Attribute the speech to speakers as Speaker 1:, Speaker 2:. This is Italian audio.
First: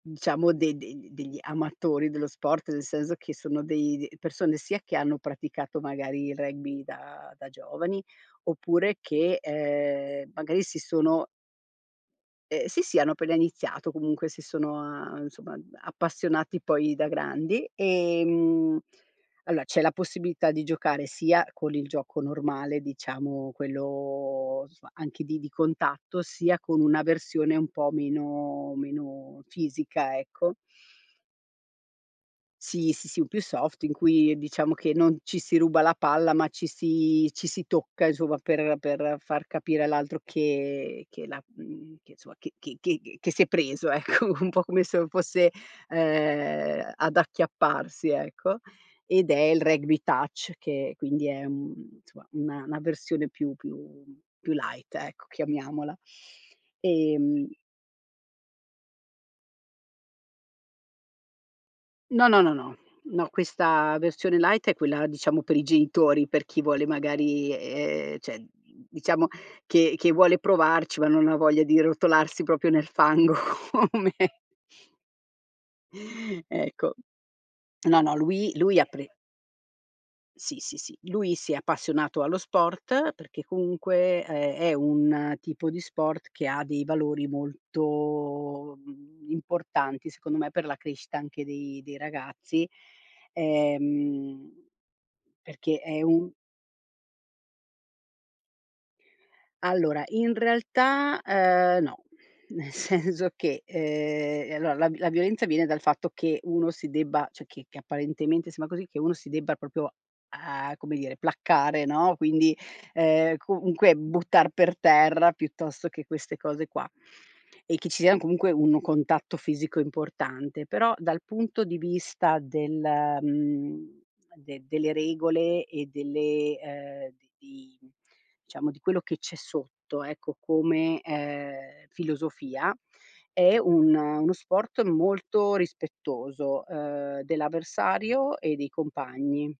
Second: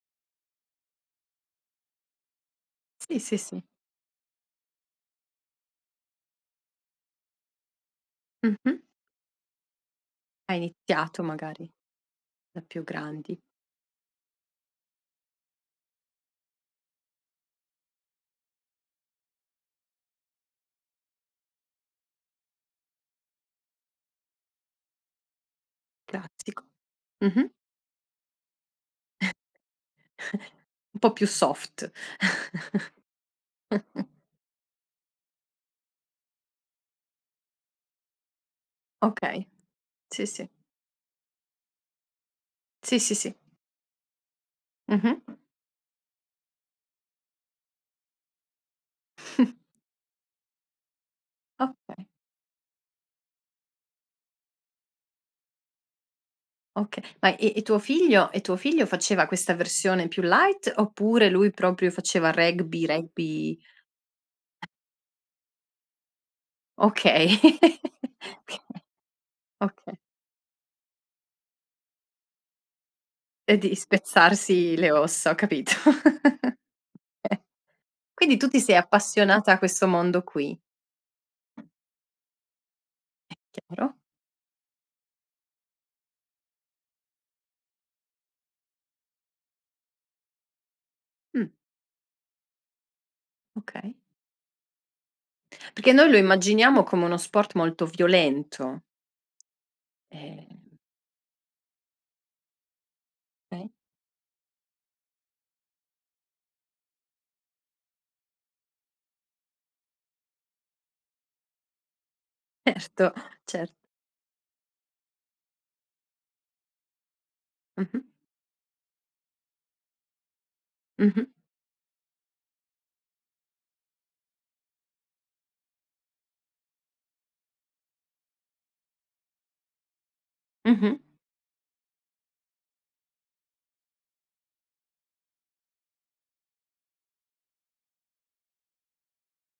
Speaker 1: Diciamo de de de degli amatori dello sport, nel senso
Speaker 2: Sì,
Speaker 1: che
Speaker 2: sì, sì.
Speaker 1: sono dei de persone sia che hanno praticato magari il rugby da da giovani
Speaker 2: Mh-mh.
Speaker 1: oppure che, ehm,
Speaker 2: Ha
Speaker 1: magari si
Speaker 2: iniziato
Speaker 1: sono
Speaker 2: magari, da
Speaker 1: Ehm, sì,
Speaker 2: più
Speaker 1: sì hanno appena
Speaker 2: grandi.
Speaker 1: iniziato, comunque si sono a insomma a appassionati poi da grandi. Ehm, allora c'è la possibilità di giocare sia con il gioco normale, diciamo quello, somma, anche di di contatto, sia
Speaker 2: Classico,
Speaker 1: con una
Speaker 2: mh-mh?
Speaker 1: versione un po' meno meno fisica, ecco.
Speaker 2: Un po' più soft.
Speaker 1: Sì, sì, sì, in più soft in cui diciamo che non ci si ruba la palla, ma ci si ci si tocca insomma per per
Speaker 2: Okay,
Speaker 1: far capire all'altro
Speaker 2: sì, sì.
Speaker 1: che che la mhmm, che insomma che che
Speaker 2: Sì, sì,
Speaker 1: che che
Speaker 2: sì.
Speaker 1: si è preso ecco, un po' come se
Speaker 2: Mh-mh.
Speaker 1: fosse, ehm, ad acchiapparsi ecco. Ed è il Rugby Touch, che quindi è, mhmm,
Speaker 2: Okay.
Speaker 1: somma, una una versione più più più light, ecco, chiamiamola.
Speaker 2: Okay, ma e
Speaker 1: Ehm
Speaker 2: e tuo figlio e tuo figlio faceva questa versione più light, oppure lui proprio
Speaker 1: No,
Speaker 2: faceva
Speaker 1: no, no, no,
Speaker 2: rugby
Speaker 1: no
Speaker 2: rugby
Speaker 1: questa versione
Speaker 2: [unintelligible]
Speaker 1: light è quella diciamo per i genitori, per chi vuole
Speaker 2: Okay,
Speaker 1: magari ehm, cioè diciamo che
Speaker 2: okay.
Speaker 1: che vuole provarci, ma non ha voglia di rotolarsi proprio nel fango,
Speaker 2: E di
Speaker 1: come
Speaker 2: spezzarsi le ossa, ho capito.
Speaker 1: Ecco. No, no,
Speaker 2: Ehm, quindi tu
Speaker 1: lui
Speaker 2: ti sei
Speaker 1: lui ha pre
Speaker 2: appassionata a questo mondo qui?
Speaker 1: Sì, sì, sì lui si è appassionato allo sport,
Speaker 2: È
Speaker 1: perché
Speaker 2: chiaro.
Speaker 1: comunque è è un tipo di sport che ha dei valori molto, mhmm, importanti, secondo me, per la crescita anche
Speaker 2: Mh.
Speaker 1: dei dei ragazzi.
Speaker 2: Okay.
Speaker 1: Ehm, perché
Speaker 2: Perché
Speaker 1: è
Speaker 2: noi lo
Speaker 1: un
Speaker 2: immaginiamo come uno sport molto violento.
Speaker 1: Allora in
Speaker 2: Ehm
Speaker 1: realtà, uhm, no, nel senso che,
Speaker 2: Okay
Speaker 1: ehm, ehm, allora la v la violenza viene dal fatto che uno si debba cioè che che apparentemente sembra così, che uno si debba proprio, uhm, come dire, placcare, no, quindi,
Speaker 2: Erto,
Speaker 1: ehm,
Speaker 2: cer
Speaker 1: comunque buttar per terra, piuttosto che queste cose qua. E che ci
Speaker 2: Mh-mh.
Speaker 1: sia comunque un contatto fisico importante, però dal
Speaker 2: Mh-mh.
Speaker 1: punto di vista del mhmm, de delle regole e delle ehm, di diciamo di quello che c'è sotto, ecco, come,
Speaker 2: Mh-mh.
Speaker 1: ehm, filosofia è un uno sport molto rispettoso, uhm, dell'avversario e dei compagni.